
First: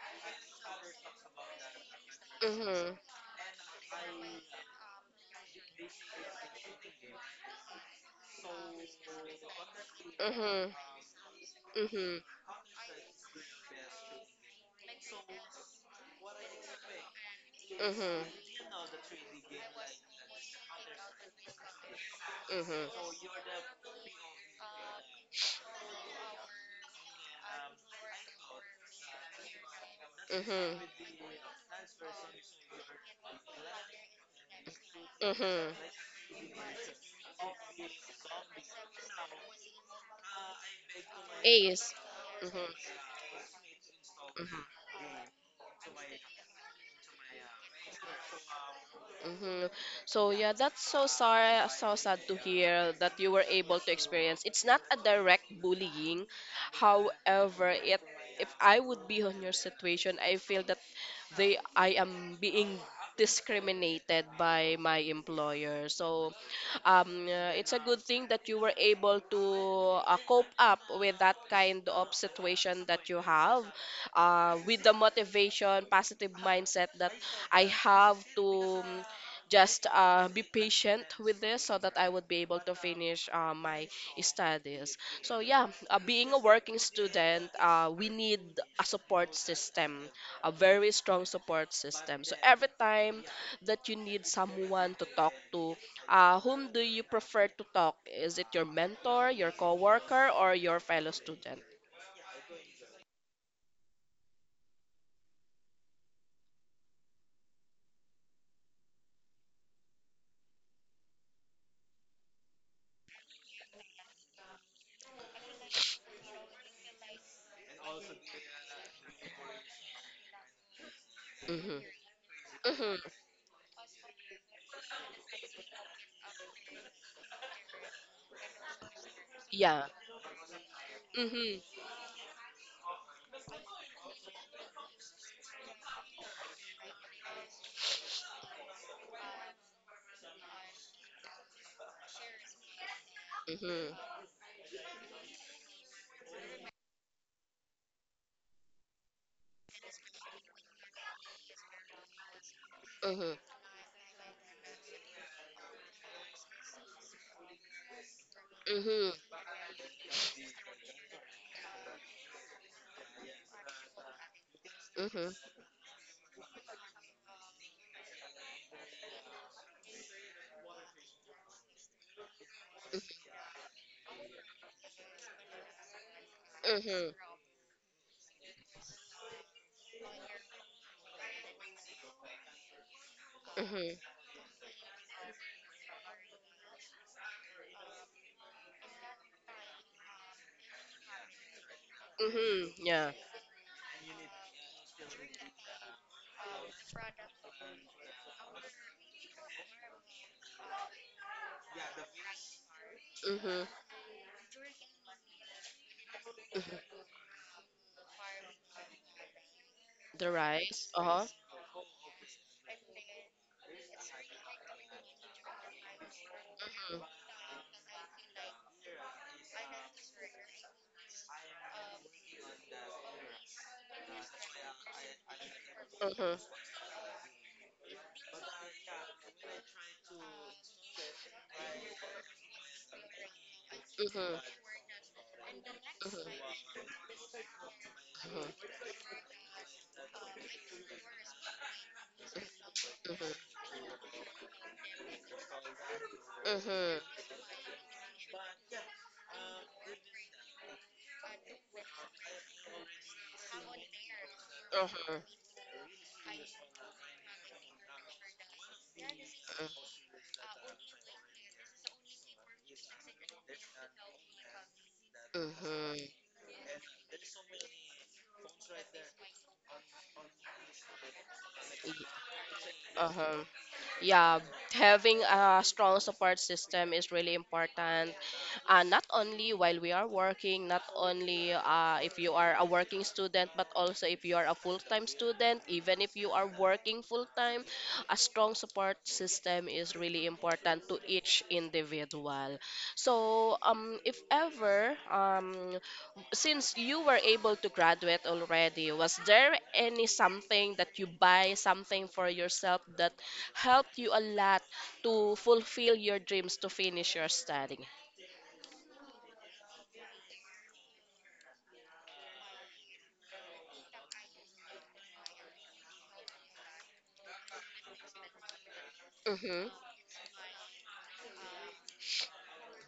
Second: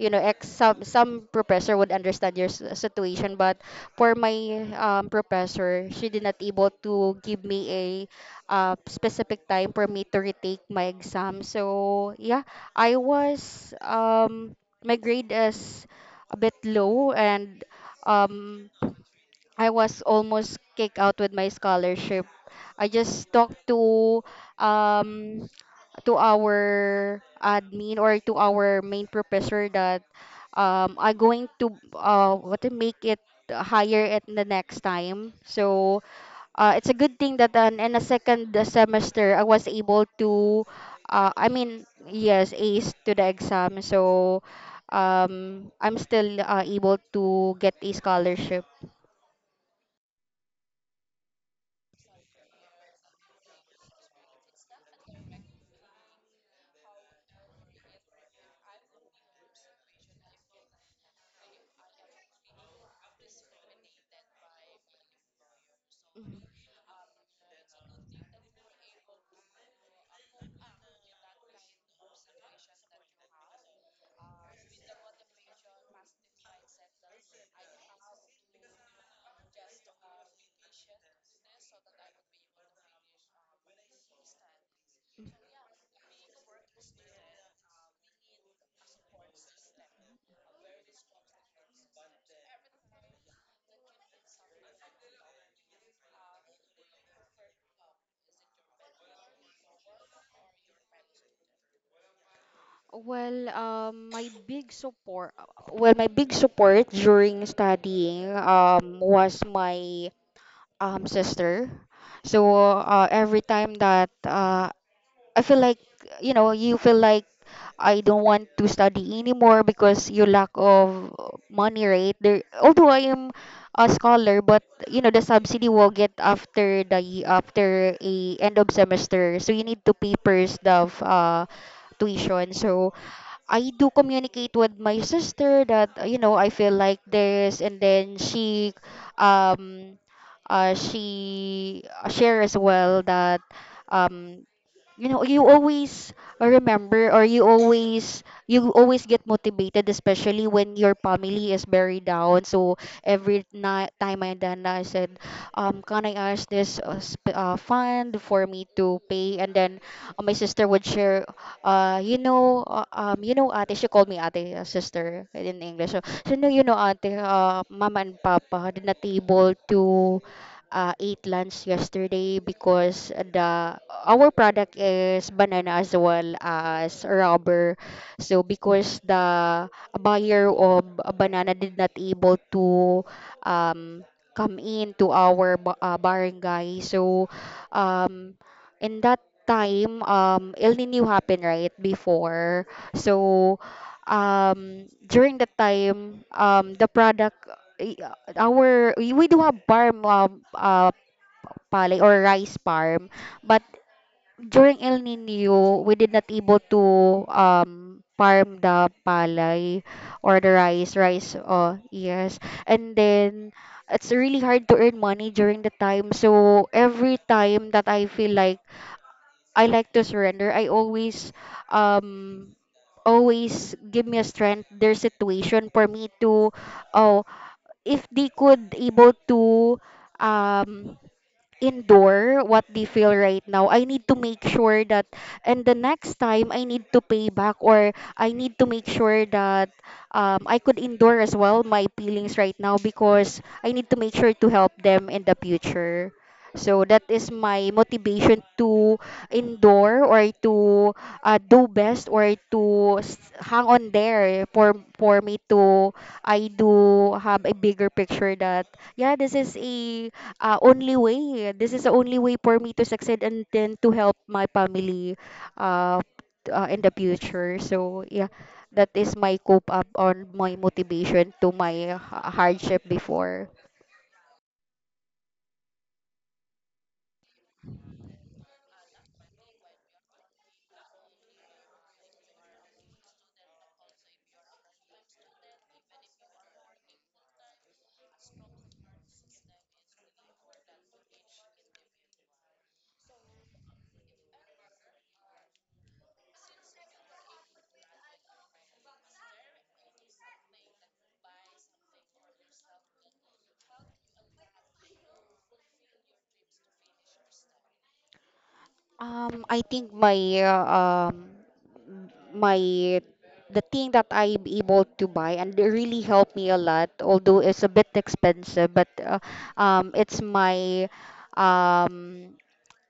Speaker 2: ex some professor would understand your
Speaker 1: Mhm.
Speaker 2: situation, but for my professor she did not able to give me specific time for me to retake
Speaker 1: Mhm.
Speaker 2: my exam. So
Speaker 1: Mhm.
Speaker 2: yeah, I was my grade is a bit low, and
Speaker 1: Mhm.
Speaker 2: um, I was almost kicked out with my scholarship.
Speaker 1: Mhm.
Speaker 2: I just talked to um, our admin or to our main professor that
Speaker 1: Mhm.
Speaker 2: I'm going to what to make it higher at the next time.
Speaker 1: Mhm.
Speaker 2: So it's a good thing that in a second semester I was able to, I mean,
Speaker 1: Ace.
Speaker 2: yes,
Speaker 1: Mhm.
Speaker 2: ace to the exam. So I'm still able to get a scholarship.
Speaker 1: Mm-hmm. So yeah, that's so sorry, so sad to hear that you were able to experience. It's not a direct bullying, however, it if I would be on your situation, I feel that they I am being discriminated by my employer. So
Speaker 2: Mhm.
Speaker 1: it's a good thing that you were able to cope up with that kind of situation that you have with the motivation, positive mindset that I have to just be patient with this so that I would be able to finish my studies. So yeah, being a working student, we need a support system, a very strong support system. So every time that you need someone to talk to, whom do you prefer to talk? Is it your mentor, your coworker, or your fellow student?
Speaker 2: Well, my big support during studying was my sister. So every time that I feel like, you know, you feel like I don't want to study anymore because you lack of
Speaker 1: Mm-hmm.
Speaker 2: money, right? There, although
Speaker 1: Mm-hmm.
Speaker 2: I am a scholar, but the subsidy will get after after a end of semester, so you need
Speaker 1: Yeah.
Speaker 2: to pay first the
Speaker 1: Mm-hmm.
Speaker 2: tuition. So I do communicate with my sister that I feel like this, and then um, she share as well that
Speaker 1: Mm-hmm.
Speaker 2: um you always remember, or you always get motivated especially when your family is very down. So every
Speaker 1: Mm-hmm.
Speaker 2: night time, and then I said, can I ask this fund for me to
Speaker 1: Mm-hmm.
Speaker 2: pay. And then my sister would share, ate, she called me ate, sister
Speaker 1: Mm-hmm.
Speaker 2: in English. So, so no, ate, mama and papa did not able to ate lunch yesterday because the our product is banana as well as
Speaker 1: Mm-hmm.
Speaker 2: rubber. So because the buyer of banana did not able to
Speaker 1: Mm-hmm.
Speaker 2: um, come in to our barangay. So um, in that time El Nino happened right before.
Speaker 1: Mhm. Yeah.
Speaker 2: So during the time the product we do have farm pale or rice farm, but
Speaker 1: Mhm.
Speaker 2: during El Nino we did not able to
Speaker 1: Mhm.
Speaker 2: farm the palay
Speaker 1: The
Speaker 2: or the
Speaker 1: rice.
Speaker 2: rice
Speaker 1: Uh huh.
Speaker 2: rice Oh yes, and then it's really hard to earn money during the time. So every time that I feel like I like to surrender, I always um always give me a strength, their situation for me
Speaker 1: Mhm. Mhm.
Speaker 2: to, oh, if they could able to um endure what they feel right now. I need to
Speaker 1: Mhm.
Speaker 2: make sure that, and the next time
Speaker 1: Mhm.
Speaker 2: I need to pay back, or I need to make sure that I could endure as well my feelings right now,
Speaker 1: Mhm.
Speaker 2: because I need to make sure to help them in the future. So
Speaker 1: Mhm.
Speaker 2: that is my motivation to endure, or to do best, or to hang on there
Speaker 1: Mhm.
Speaker 2: for me to, I do have a bigger picture that, yeah, this is
Speaker 1: Mhm.
Speaker 2: a only way. This is the only way for me to succeed and then to help my family, uh,
Speaker 1: Mhm.
Speaker 2: in the future. So, yeah, that is my cope up on my motivation to my
Speaker 1: Mhm.
Speaker 2: hardship
Speaker 1: Uh huh.
Speaker 2: before.
Speaker 1: Yeah, having a strong support system is really important, not only while we are working, not only if you are a working student, but also if you are a full-time student, even if you are working full-time. A strong support system is really important to each individual. So if ever since you were able to graduate already, was there any something that you buy, something for yourself that helped you a lot to fulfill your dreams to finish your study?
Speaker 2: I think my uh, um, my the thing that I'm able to buy and they really helped me a lot, although it's a bit expensive, but
Speaker 1: Mm-hmm.
Speaker 2: um, it's my um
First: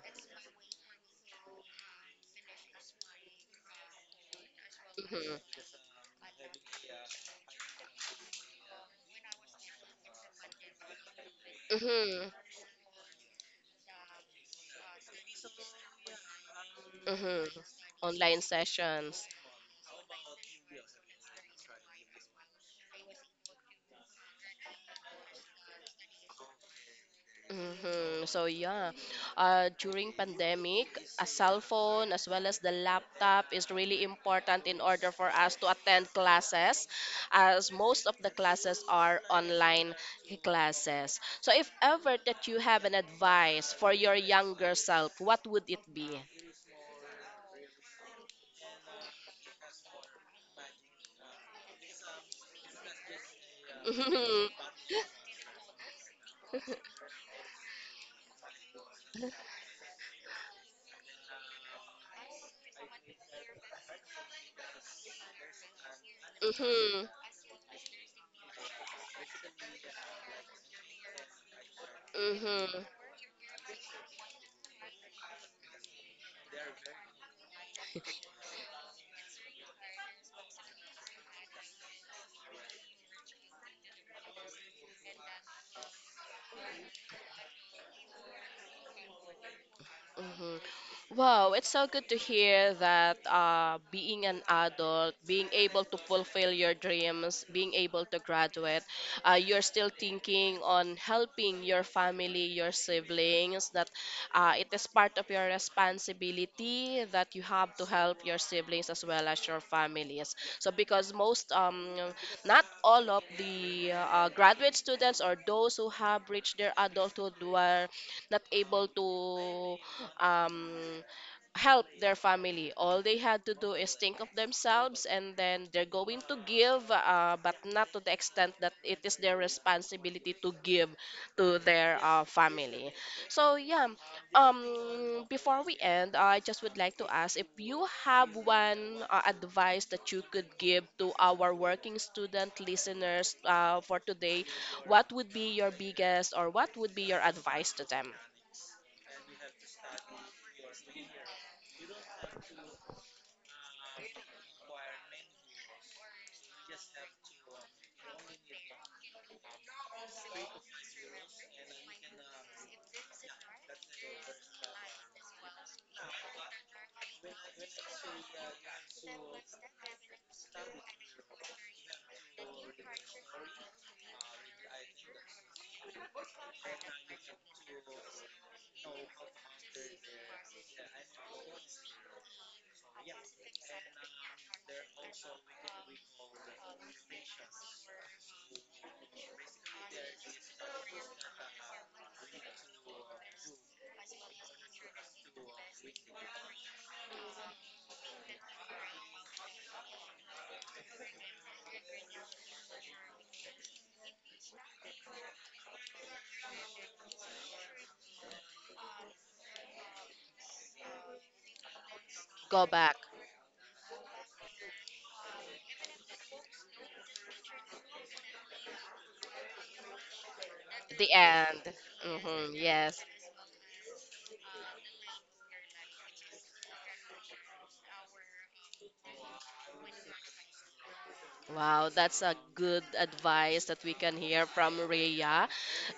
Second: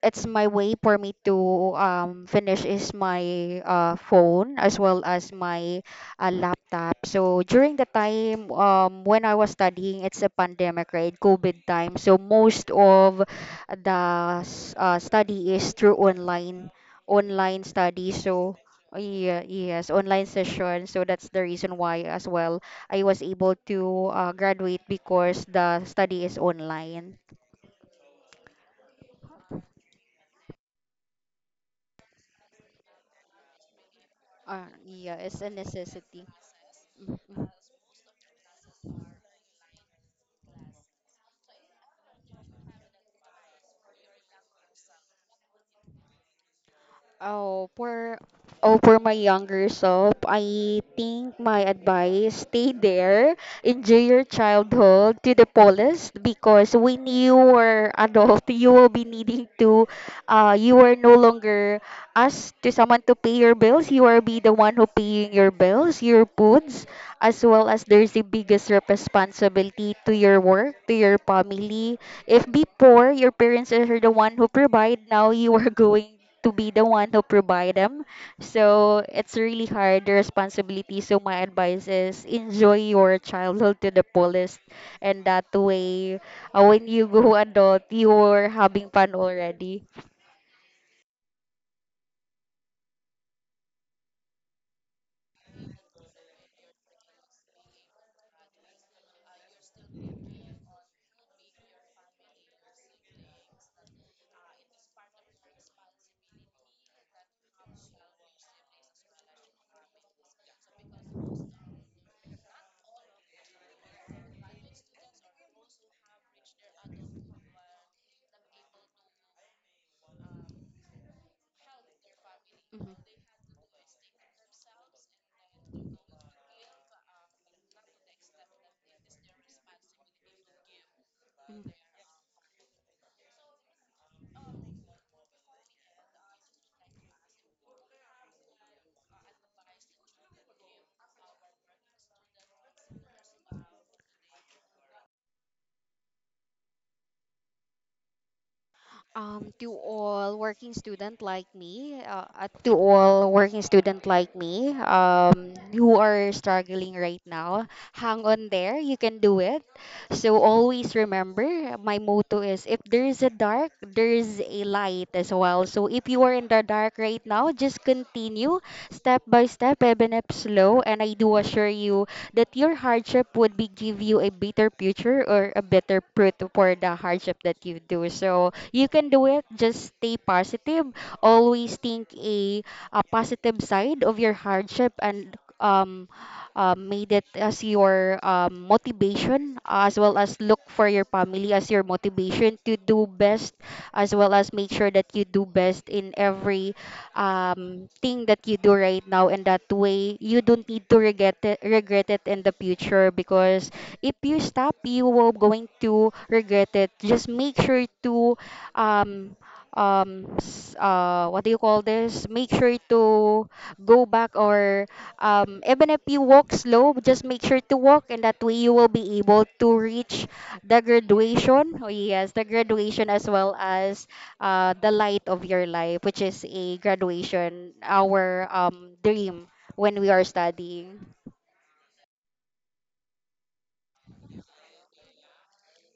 Speaker 2: it's my way for me to finish is my phone as well as
Speaker 1: Mm-hmm.
Speaker 2: my laptop. So during the time when I was studying, it's a pandemic, right? COVID time. So
Speaker 1: Mm-hmm.
Speaker 2: most of the study is through online,
Speaker 1: Mm-hmm.
Speaker 2: online study.
Speaker 1: Online
Speaker 2: So
Speaker 1: sessions.
Speaker 2: yeah, yes, online session. So that's the reason why as well I was able to graduate, because the study is online.
Speaker 1: Hmm. So yeah, during pandemic, a cell phone as well as the laptop is really important in order
Speaker 2: Yeah,
Speaker 1: for
Speaker 2: it's a
Speaker 1: us to attend
Speaker 2: necessity.
Speaker 1: classes,
Speaker 2: Mhm.
Speaker 1: as most of the classes are online classes. So if ever that you have an advice for your younger self, what would it be?
Speaker 2: Oh, for oh, for my younger self, I think my advice, stay there, enjoy your
Speaker 1: Mm-hmm.
Speaker 2: childhood to the fullest, because when you are adult, you will be needing to, you are no longer asked to someone to pay your bills. You are be the one who paying your bills, your foods,
Speaker 1: Mm-hmm.
Speaker 2: as well as there's the biggest responsibility to your work, to your family. If
Speaker 1: Mm-hmm.
Speaker 2: before your parents are the one who provide, now you are going to be the one who provide them. So it's really hard, the responsibility. So my advice is enjoy your childhood to the fullest. And that way, when you go adult, you are having fun already.
Speaker 1: Hmm. Wow, it's so good to hear that being an adult, being able to fulfill your dreams, being able to graduate, you're still thinking on helping your family, your siblings, that it is part of your responsibility that you have to help your siblings as well as your families. So, because most, not all of the graduate students or those who have reached their adulthood were not able to um, help their family.
Speaker 2: Mhm.
Speaker 1: All they had to do is think of themselves, and then they're going to give, but not to the extent that it is their responsibility to give to their family. So, yeah, before we end, I just would like to ask if you have one advice that you could give to our working student listeners for today, what would be your biggest, or what would be your advice to them?
Speaker 2: To all working student like me, to all working student like me, who are struggling right now, hang on there. You can do it. So always remember, my motto is: if there is a dark, there is a light as well. So if you are in the dark right now, just continue step by step, even if slow. And I do assure you that your hardship would be give you a better future or a better fruit for the hardship that you do. So you can do it. Just stay positive. Always think a positive side of your hardship, and made it as your motivation, as well as look for your family as your motivation to do best, as well as make sure that you do best in every thing that you do right now. And that way you don't need to regret it in the future, because if you stop you will going to regret it. Just make sure to um what do you call this, make
Speaker 1: Go
Speaker 2: sure
Speaker 1: back.
Speaker 2: to go back, or even if you walk slow, just make sure to walk, and that way you will be able to reach the
Speaker 1: The end.
Speaker 2: graduation, oh yes, the
Speaker 1: Hmm, yes.
Speaker 2: graduation, as well as the light of your life, which is a graduation, our dream when we are studying.
Speaker 1: Wow, that's a good advice that we can hear from Rhea.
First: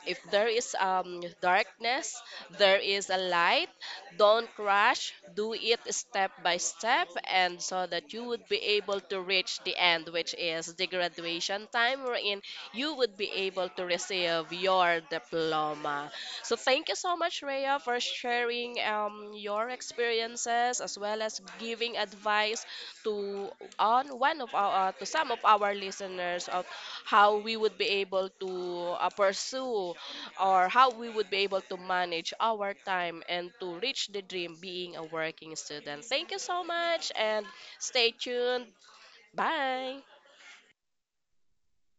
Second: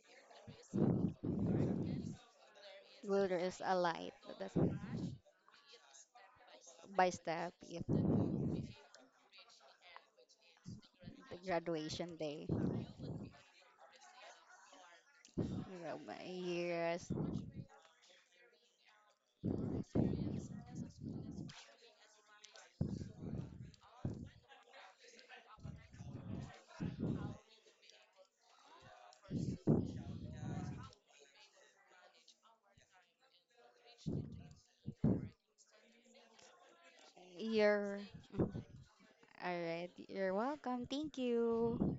Speaker 1: If there is darkness, there is a
Speaker 2: Well, there is
Speaker 1: light.
Speaker 2: a light
Speaker 1: Don't
Speaker 2: that-
Speaker 1: rush. Do it step by step,
Speaker 2: by step,
Speaker 1: and
Speaker 2: yeah,
Speaker 1: so that you would be able to reach the end, which is the
Speaker 2: the
Speaker 1: graduation time
Speaker 2: graduation
Speaker 1: wherein
Speaker 2: day.
Speaker 1: you would be able to receive your
Speaker 2: Yeah,
Speaker 1: diploma.
Speaker 2: my
Speaker 1: So thank you
Speaker 2: Years.
Speaker 1: so much, Rhea, for sharing your experiences as well as giving advice to on one of our to some of our listeners of how we would be able to pursue or how we would be able to manage our time and to reach the dream being a working student. Thank you so much, and
Speaker 2: You're
Speaker 1: stay
Speaker 2: all
Speaker 1: tuned.
Speaker 2: right.
Speaker 1: Bye.
Speaker 2: You're welcome. Thank you.